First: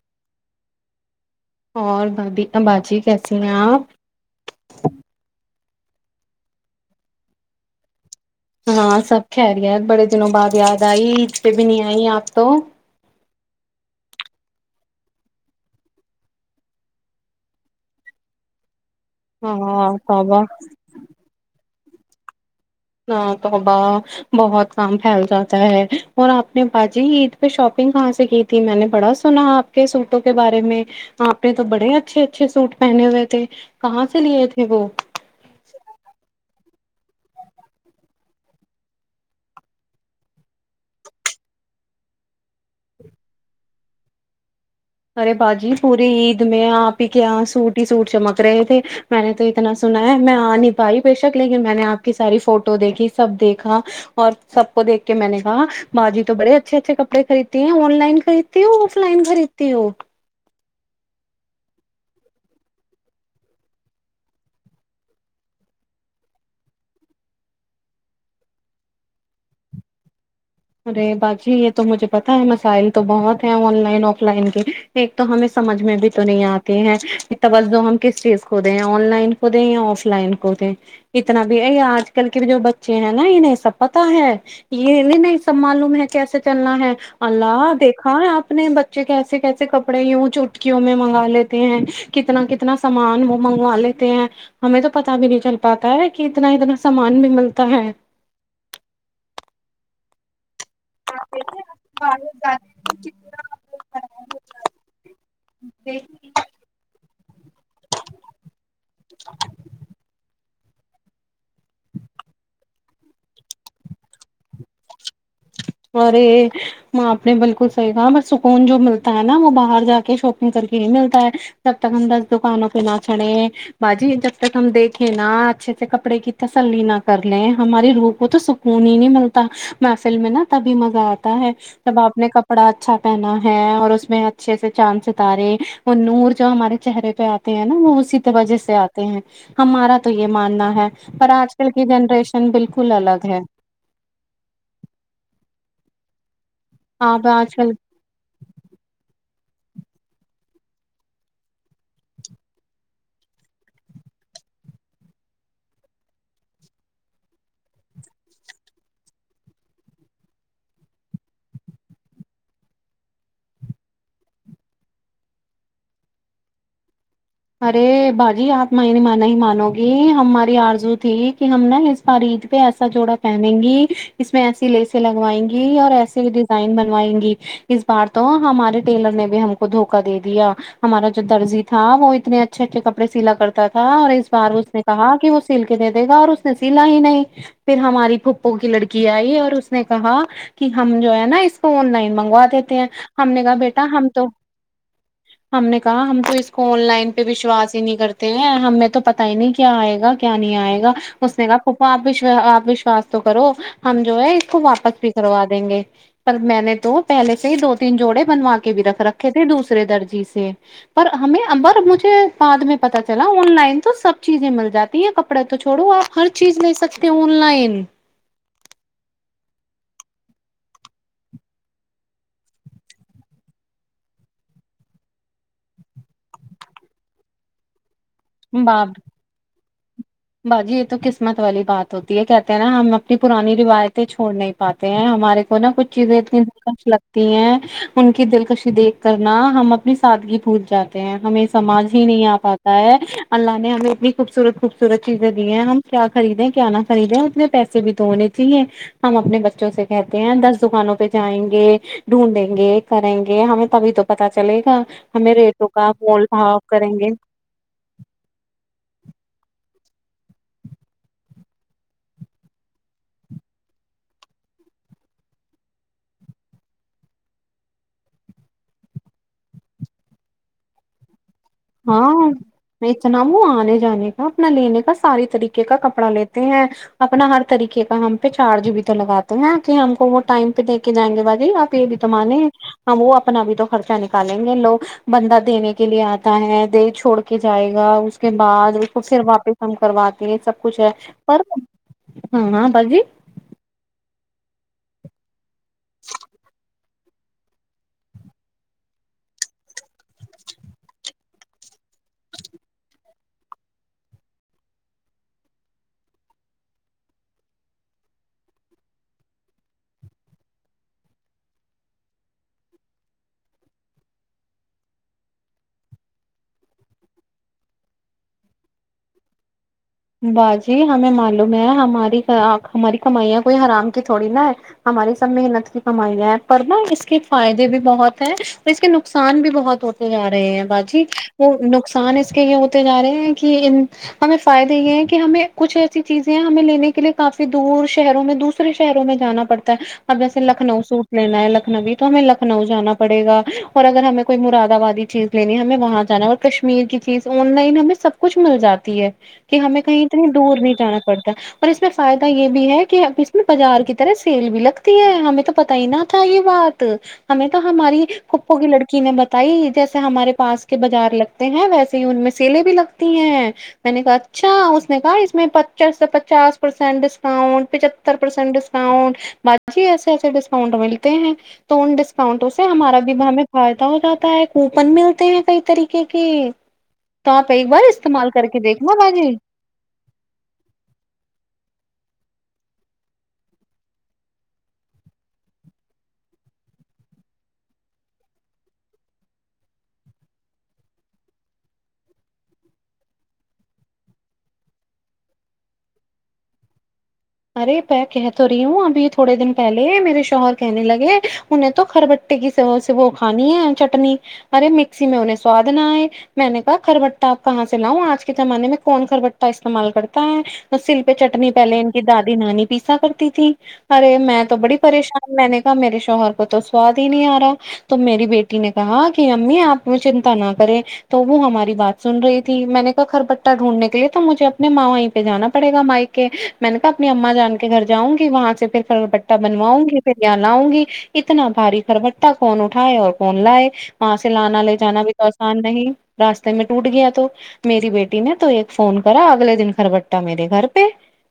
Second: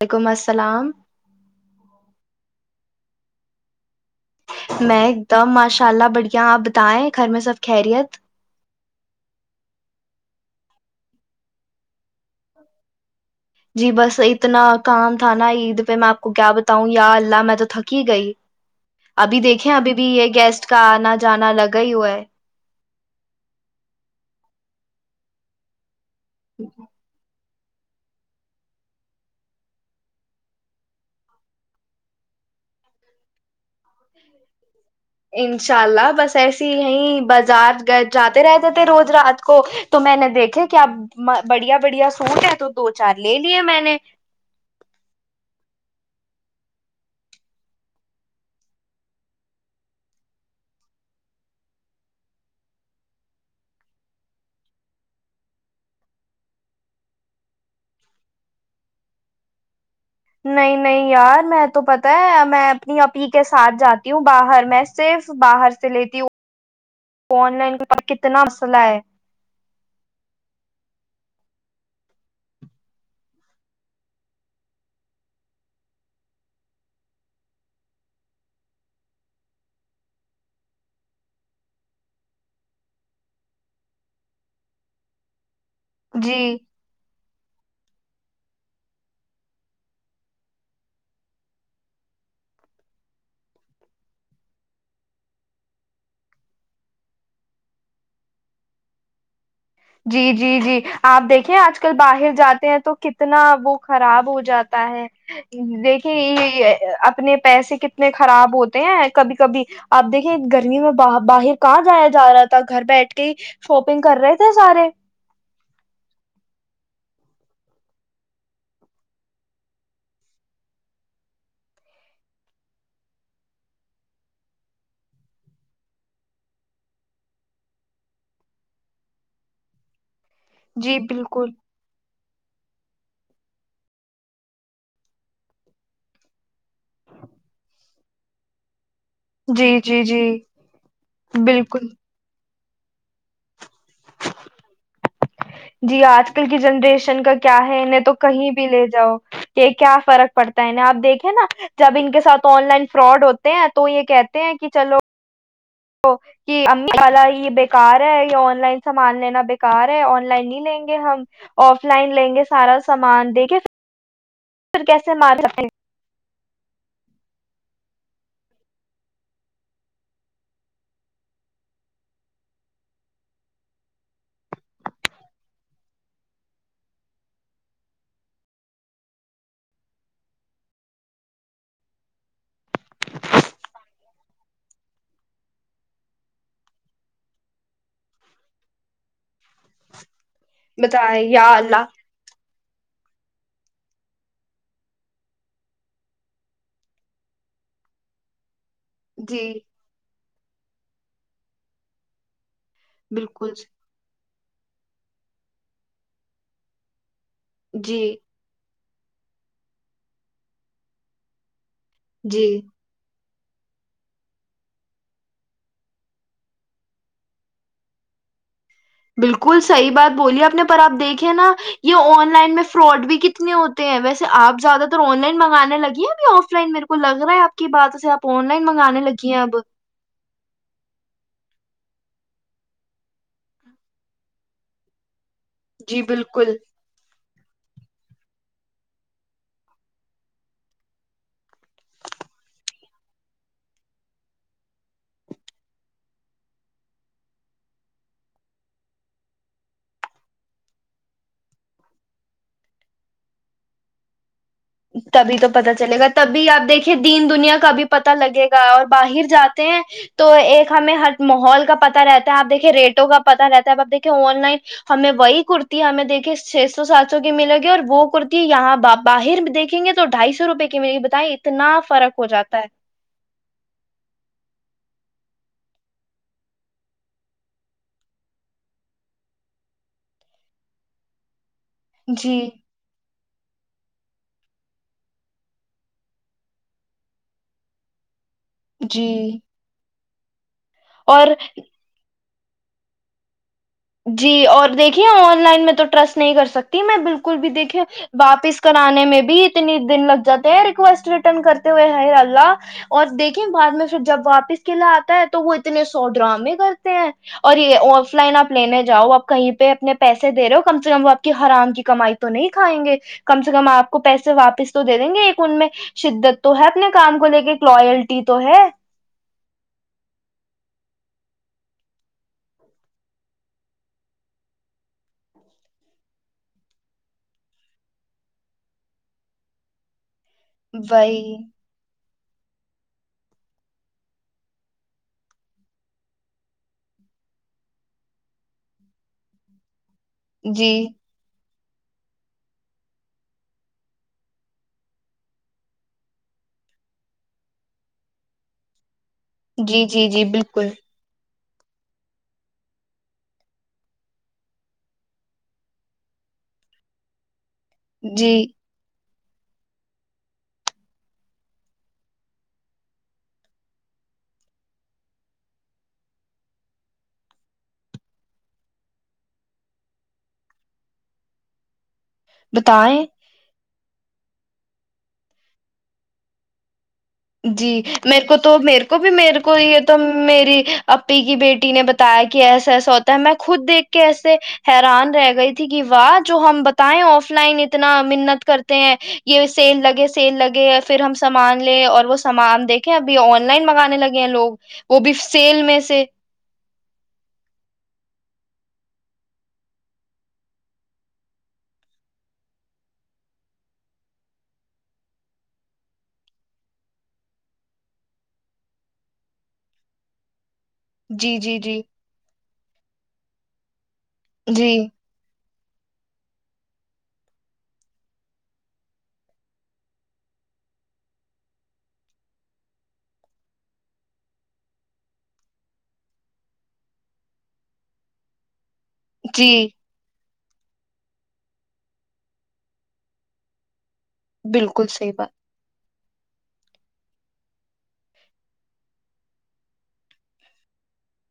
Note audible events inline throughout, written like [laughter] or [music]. وعلیکم السلام اور بادی باجی کیسے ہیں آپ میں ایک دم مش [unintelligible] ان شاء اللہ بڑھیا آپ بتائیں گھر میں سب خیریت ہاں سب کہری ہے بڑے دنوں بعد یاد آئی عید پہ بھی نہیں آئی آپ تو جی بس اتنا کام تھا نا عید پہ میں آپ کو کیا بتاؤں یا اللہ میں تو تھک ہی گئی ابھی دیکھیں ہاں ابھی بھی یہ توبہ گیسٹ کا آنا جانا لگ گئی ہو ہے [unintelligible] نہ توباہ بہت کام پھیل جاتا ہے اور آنے باازی پ شاپنگ کہاں سے کی تھی میں نے بڑا سنا آپ کے سوٹوں کے بارے میں آپ نے تو بڑے اچھے اچھے سوٹ پہنے ہوئے تھے کہاں سے لیے تھے وہ انشاء اللہ بس ایسے ہی بازار جاتے رہتے تھے روز رات کو تو میں نے دیکھے کیا بڑھیا بڑھیا سوٹ ہے تو دو چار لے لیے میں نے ارے باجی پوری عید میں آپ ہی کے یہاں سوٹ ہی سوٹ چمک رہے تھے میں نے تو اتنا سنا ہے میں آ نہیں پائی بے شک لیکن میں نے آپ کی ساری فوٹو دیکھی سب دیکھا اور سب کو دیکھ کے میں نے کہا باجی تو بڑے اچھے اچھے کپڑے خریدتی ہیں آن لائن خریدتی آف لائن خریدتی تیو [unintelligible] نہیں نہیں یار میں تو پتتا ہے میں اپنی اپ ہی کے ساتھ جاتی ہوں باہر میں صرف باہر سے لیتی ہوں آن لائن کتنا مسئلہ ہے ارے باجی یہ تو مجھے پتا ہے مسائل تو بہت ہے آن لائن آف لائن کے ایک تو ہمیں سمجھ میں بھی تو نہیں آتی ہے کہ توج ہم کس چیز کو دیں آن لائن کو دیں یا آف لائن کو دیں اتنا بھی ا آج کل کے جو بچے ہیں نا یہہ سب پتا ہے یہ نہیں سب معلوم ہے کیسے جی چلنا ہے اللہ دیکھ ہاں اپنے بچے کیسے کیسے کپڑے یوں چوٹکیوں میں منگا لیتے ہیں کتنا کتنا سامان وہ منگوا لیتے ہیں ہمیں تو پتا بھی نہیں چل پاتا ہے کہ اتنا اتنا سامان بھی ملتا ہے جی جی [unintelligible] جی جی آپ دیکھیں آج کل باہر جاتے ہیں تو کتنا وہ خراب ہو جاتا ہے دیکھے اپنے پیسے کتنے خراب ہوتے ہیں کبھی کبھی آپ دیکھیں گرمی میں باہر باہر کہاں جایا جا رہا تھا گھر بیٹھ کے شاپنگ کر رہے تھ تھ سارے [unintelligible] ارے میں آپ نے بالکل صحیح کہا ب سکون جو ملتا ہے نا وہ باہر جا کے شاپنگ کر کے ہی ملتا ہے جب تک ہم دس دکانوں پہ نہ چڑھے باجی جب تک ہم دیکھیں نا اچھے سے کپڑے کی تسلی نہ کر لیں ہماری روح کو تو سکون ہی نہیں ملتا محفل میں نا تبھی جی مزہ آتا بالکل ہے جب آپ نے کب بڑا اچھا پہنا ہے اور اس میں اچھے سے چاند ستارے وہ نور جو ہمارے چہرے پہ آتے ہیں نا وہ اس بجے سے آ ہیں جی ہمارا جی تو جی یہ ماننا ہے پر آج کل کی بالکل جنریشن بالکل فل الگ ہے جی آج آج کل کی جنریشن آپ کا آج کیا کل ہے انہیں تو کہیں بھی لے جاؤ یہ کیا فرق پڑتا ہے انہیں آپ دیکھیں نا جب ان کے ساتھ آن لائن فراڈ ہوتے ہیں تو یہ کہتے ہیں کہ چلو تو کہ امی والا یہ بےکار ہے یا آن لائن سامان لینا بےکار ہے آن لائن نہیں لیں گے ہم آف لائن لیں گے سارا سامان دیکھے پھر کیسے مار ارے باجی آپ میں نے نہیں مانو گی ہم ہماری آرزو تھی کہ ہم نا اس بار عید پہ ایسا جوڑا پہنیں گی اس میں ایسی لیسیں لگوائیں گی اور ایسی ڈیزائن بنوائیں گی اس بار تو ہمارے ٹیلر نے بھی ہم کو دھوکا دے دیا ہمارا جو درجی تھا وہ اتنے اچھے اچھے کپڑے سیلا کرتا تھا اور اس بار اس نے کہا کہ وہ سل کے دے دے گا اور اس نے سلا ہی نہیں پھر ہماری پھپھو کی لڑکی آئی اور اس نے کہا کہ ہم جو بتائیں ہے نا یا اس کو اللہ آن لائن منگواے تھ ہیں ہم نے کہا بیٹا ہم تو ہم نے کہا ہم تو اس کو آن لائن پ وشواس ہی نہیں کرتے ہیں ہمیں تو تو پتا ہی جی نہیں کیا آئے گ کہ کیا نہیں آئے گا اس نے کاا پپا آپپ وشوس تو کرو بالکل ہم جو ہے اس کو واپس پ کروا دیں گے پر میں نے تو پہلے سے ہی دو تین جی جوڑے بنوا کے بھی رکھ رکھے تھے دوسرے درجی سے پر ہمیں ارج جی بعد میں پتا چل آن لائن تو سب چیزیں مل جاتی ہیں کپڑے تو چھوڑو آپ ہر چیز لے سکتے آن لائن بالکل صحی بات بولی آپ نے پر آپ دیکھے نا یہ آن لائن میں فراڈ بھی کتنے ہوتے ہیں ویسے آپ زیادہ تر آن لائن منگانے لگی ہیں ابھی آف لائن میرے کو لگ رہا ہے آپ کی بات سے آپ آن لائن باپ منگانے لگی ہیں اب باجی یہ تو قسمت والی بات ہوتی ہے کہتے ہیں نا ہم اپنی پرانی روایتیں چھوڑ نہیں پاتے ہیں ہمارے نا کچھ جی چیزیں اتنی بالکل دلکش لگتی ہیں ان کی دلکش دیکھ کرنا ہم اپنی سادگی پوج جاتے ہیں ہمیں سماج ہی نہیں آ پاتا ہے اللہ نے ہمیں اتنی خوبصورت خوبص صورت چیزیں دی ہیں ہم کیا خریدیں کیا نہ خریدیں اتنے پیسے بھی تو ہونے چاہیے ہم اپنے بچوں سے کہتے ہیں دس دکانوں پہ جائیں گے ڈھونڈیں گے کریں گے ہمیں تبھی تو پتا چلے گا ہمیں تبھی تو ریٹوں پت کا چلے گا مول تبھی بھاؤ آپ کریں دیکھیے گے دین دنیا کا بھی پتا لگے گا اور باہر جاتے ہیں تو ایک ہمیں ہر ماحول کا پتا رہتا ہے آپ دیکھے ریٹوں کا پتا رہتا ہے ا آپ دیکے آن لائن ہمیں وہی کرتی ہمیں دیکے چھ سو سات سو کی ملے گی اور وہ کرتی یہاں باہر دیکیں گے تو ڈھائی سو روپئے کے مجھے بتائی ہاں اتنا ہ آنے جانے کا اپنا لینے کا ساری طریقے کا کپڑا لیتے ہیں اپنا ہر طریقے کا ہم پہ چارجی بھی تو لگاتے ہیں کہ ہم کو وہ ٹائم پہ دے کے جائیں گے باجی آپ پ بھی تومانے جی وہ اپنا بھی تو خرچہ نکالیں گے لوگ بندہ دینے کے لیے آ ہے دل چھوڑ کے جائے گا اس کے بعد اس کو پھر جی واپس ہم کروا یہ [unintelligible] سب کچھ ہے اور پر ہاں ہاں باجی [unintelligible] جی اور دیکھیے لائن میں تو ٹرس نہیں کر سکتی میں بالکل [unintelligible] بھی دیکھے واپس کرانے میں بھی اتنے دن لگ جاتے ہیں ریکویسٹ ریٹرن کرتے ہوئے ہے اللہ اور دیکھیں بعد میں پھر جب واپس کےلا آتا ہے تو وہ اتنے سودرا میں کرتے ہیں اور یہ آف لائن آپ لینے جاؤ آپ کہیں پہ اپنے پیسے دے رہے ہو کم سے کم وہ آپ کی حرام کی کمائی تو نہیں کھائیں گے کم سے کم آپ کو پیسے واپس تو دے دیں گے ایک ان میں شدت تو ہے اپنے کام کو لے کے ایک لوئلٹی تو ہے باجی ہمیں معلوم ہے ہماری ہماری کمائیاں کوئی حرام کی تھوڑی نا ہے ہماری سب محنت کی کمائیاں ہیں پر نہا اس کے فائدے بھی بہت ہیں اور اس کے نقصان بھی بہت ہوتے [unintelligible] جا رہے ہیں باجی وہی وہ نقصان [unintelligible] یہ ہوتے جا رہے ہیں کہ ہمیں فائدہ [unintelligible] یہ ہے کہ ہمیں کچھ ایسی چیزیں ہمیں لینے کے لیے کافی دور شہروں میں دوسرے شہروں میں جانا پڑتا ہے [unintelligible] اب سے لکھنؤ جی سوٹ لین ہے ل [unintelligible] لکھنوی تو ہمیں لکھنؤ جانا پڑے گا اور اگر ہمیں کوئی مرادبادی چیز لینی ہمیں وہاں جانا ہے اور کشمیر کی چیز آن لائن ہمیں سب کچھ مل جاتی ہے [unintelligible] کہ ہمیں جی کہیں جی جی اتنی دور بالکل نہیں جانا پڑتا اور اس میں فائدہ یہ بھی ہے کہ اس میں بازار کی طرح سیل بھی لگتی ہے ہمیں تو پت ہی نہ تھا یہ بات ہمیں ہماری جی خپو کی لڑکی نے ب تائی جیسے ہمارے پاس کے بازار لگتے ہیں ویسے ہی ان میں سیلیں بھی لگتی ہیں میں نے کہا [unintelligible] اچھا اس نے کہا اس میں پچ پچاس پرسینٹ ڈسکاؤنٹ پچتر پرسینٹ ڈسکاؤنٹ با جی ایسے ایسے ڈسکاؤنٹ ملتے ہیں تو ان ڈ [unintelligible] اسکاؤنٹوں سے ہمارا بتائیں بھی ہم پ ہو جاتا ہے کوپن ملتے ہیں کئی طریقے کے [unintelligible] تو آپ جی ایک بار میرے استعمال کو کر کے تو میرے دیکناا کو بھی ب [unintelligible] میرے کو یہ تو میری اپی کی بیٹی نے بتایا کہ کہ ایسا ایسا ہوتا ہے میں خود دیکھ کے ایسے حیران رہ گئی تھی کہ واہ جو ہم بتائیں آف لائن اتنا منت کرتے ہیں یہ سیل لگے سیل لگے پھر ہم سامان لے اور وہ سامان دیکھے ابھی آن لائن منگانے لگے ہیں لوگ وہ بھی سیل میں سے ارے پ کہ تو رہی ہوں ابھی تھوڑے دن پہلے میرے شوہر کہنے لگے انہیں تو کرربٹے کی سے وہ کھانی ہے چٹنی ارے مکسی میں انہیں سواد نہ آئے میں نے کہا کربٹہ آپ کہاں سے لاؤں آج کے زمانے میں کون کرربٹا استعمال کرتا ہے سل پہ جی چٹنی جی پہل جی [unintelligible] دادی نانی پیسا کرتی تھی [unintelligible] ارے میں تو جی بڑی پریشان میں نے میرے شوہر کو تو سواد ہی نہیں آ رہا تو میری بیٹی نے کہا کہ امی آپ چنتا نہ کرے تو وہ ہماری بات سن رہی تھی میں نے کہا کررپٹہ ڈھونڈنے کے لیے تو مجھے اپنے ماںیں پہ جانا پڑے گا مائک کے [unintelligible] میں نے کہا اپنی اما جان کے گھر جؤں گی وہاں سے پھر ف بٹا جی بنواؤ گے پھر یہاں [unintelligible] لؤں گی اتنا بھاری کربٹہ کون اٹھائے اور کون لائے [unintelligible] وہاں سے لانا لے بالکل جانا صحیح بھی بات تو آسان نہیں [unintelligible] راستے میں ٹوٹ گیا تو میری بیٹی نے تو ایک فون کرا اگلے دن خربٹا میرے گھر پہ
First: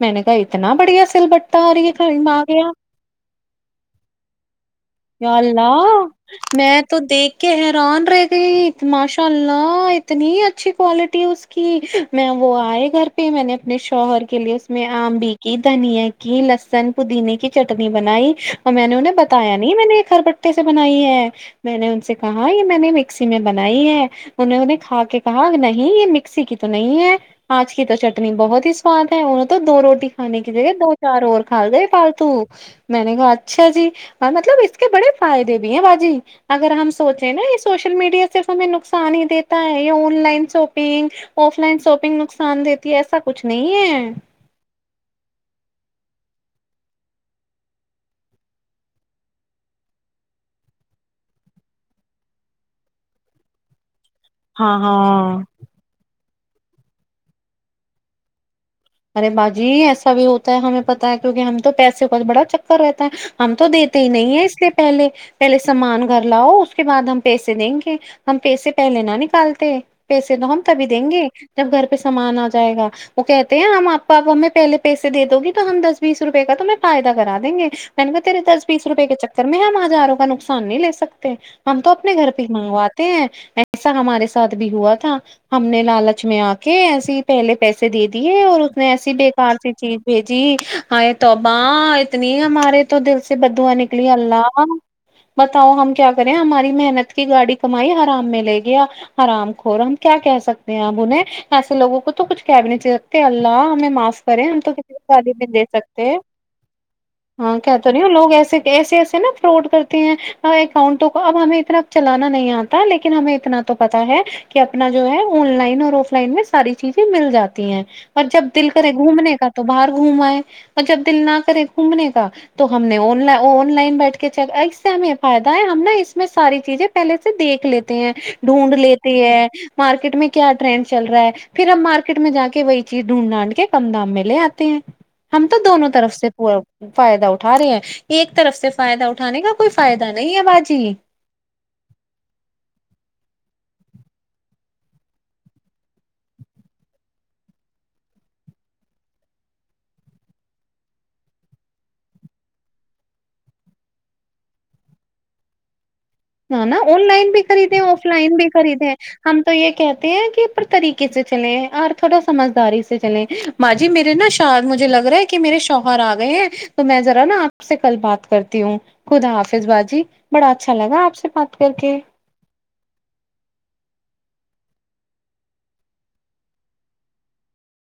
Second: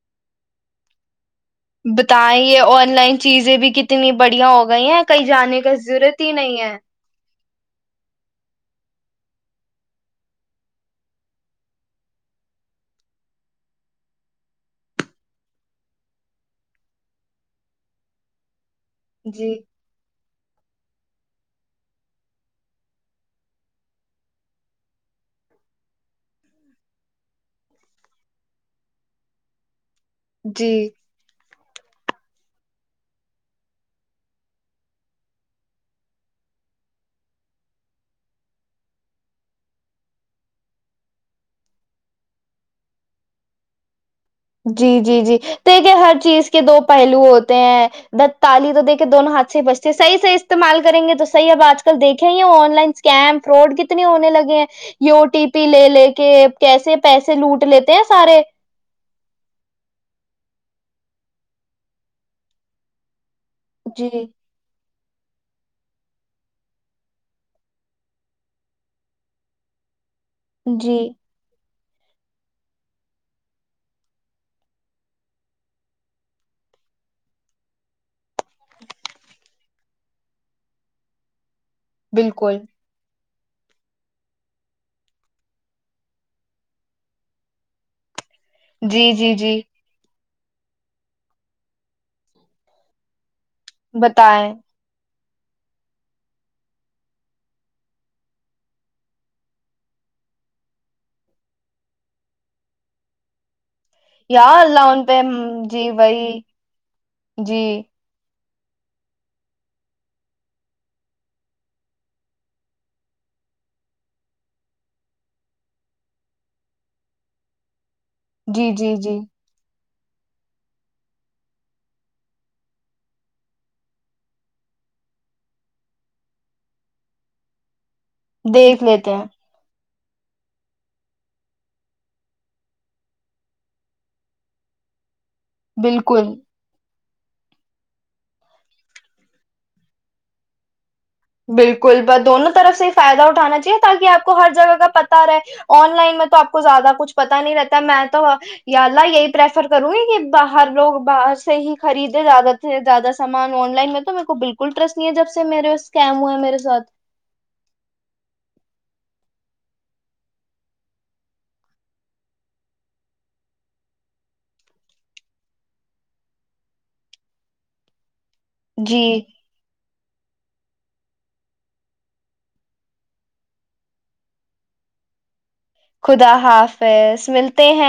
میں نے کہا اتنا بڑھیا سلبٹ بتائیں یہ آن لائن چیزیں بھی کتنی بڑھیا ہو گئی ہیں کہیں یا جانے کا ضرورت ہی نہیں ہے کہ حیران رہ گئی ماشاء اللہ اتنی اچھی کوالٹی اس کی میں وہ آئے گھر پہ میں نے اپنے شوہر کے لیے [unintelligible] میں آمبی کی دھنیا کی لسن پودینے کی چٹنی بنائی [unintelligible] اور میں نے انہ نے جی بتایا نہیں میں نے ایک خھر پ [unintelligible] سے بنائی ہے میں نے ان سے کہا یہ میں نے مکسی میں بنائی ہے انہیں انہیں کھا کے کہا نہیں یہ مکسی کی تو نہیں ہے آج کی تو چٹنی بہت ہی سواد ہے انوں [unintelligible] تو دو روٹی [unintelligible] کھان کی جی جگہ دو چار اور [unintelligible] کھا گئے فالتو میں نے کہا اچھا جی اور مطلب اس کے بڑے فائدے بھی ہیں باجی اگر ہم سوچے نا یہ سوشل میڈیا صرف ہمیں نقصان ہی دیتا ہے یہ online shopping offline shopping نقصان دیتی ہے ایسا کچھ نہیں ہے [unintelligible] جی جی جی دیکھے ہر چیز کے دو پہلو ہوتے ہیں دتالی تو دیکھے دونوں ہاتھ سے بچتے ہیں صحیح سےح استعمال کریں گے تو صحیح اب آج کل دیکھیں ہی آن لائن اسکیم فراڈ کی [unintelligible] ن ہونے لگے ہیں ہاں یو ہاں ٹی پی لے لے کے [unintelligible] کہ کیسے پیسے لوٹ لیتے ہیں سارے [unintelligible] ارے باجی ایسا بھی ہوتا ہے ہمیں پتہ ہے کیونکہ ہم تو پیسے کو بڑا چکر رہتا ہے [unintelligible] ہم تو دیتے ہی جی نہیں ہیں اس سے پہلے [unintelligible] پہلے سامان گھر لاؤ اس کے بعد ہم پیسے دیں گے ہم پیسے پہلے نہ نکالتے [unintelligible] پیسے تو ہم تبھی جی دیں گے جب گھر [unintelligible] پہ سامان آ جائے گا وہ کہتے [unintelligible] ہم آپپ ہمیں پہے پیسے دے دو گی تو ہم دس بیس روپئے کا تو میں فائدہ کرا دیں گے میں نے کہا تیرے دس بیس روپے کے چکر میں ہم ہزاروں کا نقصان نہیں ل سکتے [unintelligible] ہم تو اپنے گھر پہ ہی بالکل منگواتے ہیں [unintelligible] ایسا ہمارے ساتھ بھی ہوا تھا ہم نے لالچ میں آ کے ایسے ہی پہلے پیسے دے ہے اور اس نے جی ایسی بے جی کار جی سی چیز بھیج دی جی ہ توباں اتنی ہمارے تو دل سے سے بدو نکل بتائیں اللہ بتاؤ ہم کیا کریں ہماری محنت کی گاڑی کمائی آرام میں لے گییا آرام کور ہم کیا کہ سکتے ہیں اپ انہیں ایسے لوگوں کو تو کچھ کیا بھی نہیں اللہ ہم معاف کریں یا ہم تو اللہ کسی ان پہ ہم، شادی بھی دے جی سکتے ہیں وہی ہاں جی کہ تو نہیں لوگ ایسے ایسے ایسے نا فراڈ کرتے ہیں اکاؤنٹوں کو اب ہمیں اتنا چلانا نہیں آتا لیکن ہمیں اتنا تو پتا ہے کہ اپنا جو ہے آن لائن اور آف لائن میں ساری چیزیں مل جاتی ہیں اور جب دل جی کرے جی جی گھومنے کا تو باہر گھمائے اور جب دل نہ کرے گھومنے کا تو ہم نے آن لائن بیٹھ کے چ اس سے ہمیں فائد ہے ہم نا اس میں ساری چیزیں پہلے سے دھ لیتے ہیں ڈھونڈ لیتے ہیں مارکیٹ میں کیا ٹرینڈ چل رہا ہے پھر ا ہم مارکیٹ میں جا کے وہی یز ڈھونڈ ڈھانڈ کے کم دام میں لے آتے ہیں ہم تو دونوں طرف بالکل سےا فائدہ اٹھا رہے ہیں ایک طرف سے فائدہ اٹھانے کا کوئی فائدہ نہیں ہے باجی بالکل ب دونوں طرف سے ہی فائدہ اٹھانا چاہیے تاکہ آپ کو ہر جگہ کا پتا رہے آن لائن میں تو آپ کو زیادہ کچھ پتا نہیں رہتا میں تو یا اللہ یہی پرریفر کروں گی کہ باہر لوگ باہر سے ہی خریدے زیادہ سے زیادہ سامان آن لائن میں تو میرے کو بالکل رسٹ نہیں ہے جب سے میرے اسکیم ہوئے میرے نا نا ساتھ آن لائن بھی خریدیں آف لائن بھی خریدے ہم تو یہ کہتے ہیں کہپر طریقے سے چلے ہیں اور تھوڑا سمجھداری سے چلیں ما جی میرے نا شر مجھے لگ رہا ہے کہ میرے شوہر آ گئے ہیں تو میں ذرا نا آپ سے کل بات کرتی ہوں جی خدا حافظ باجی بڑا اچھا لگا آپ سے بات کر کے خدا حافظ ملتے ہیں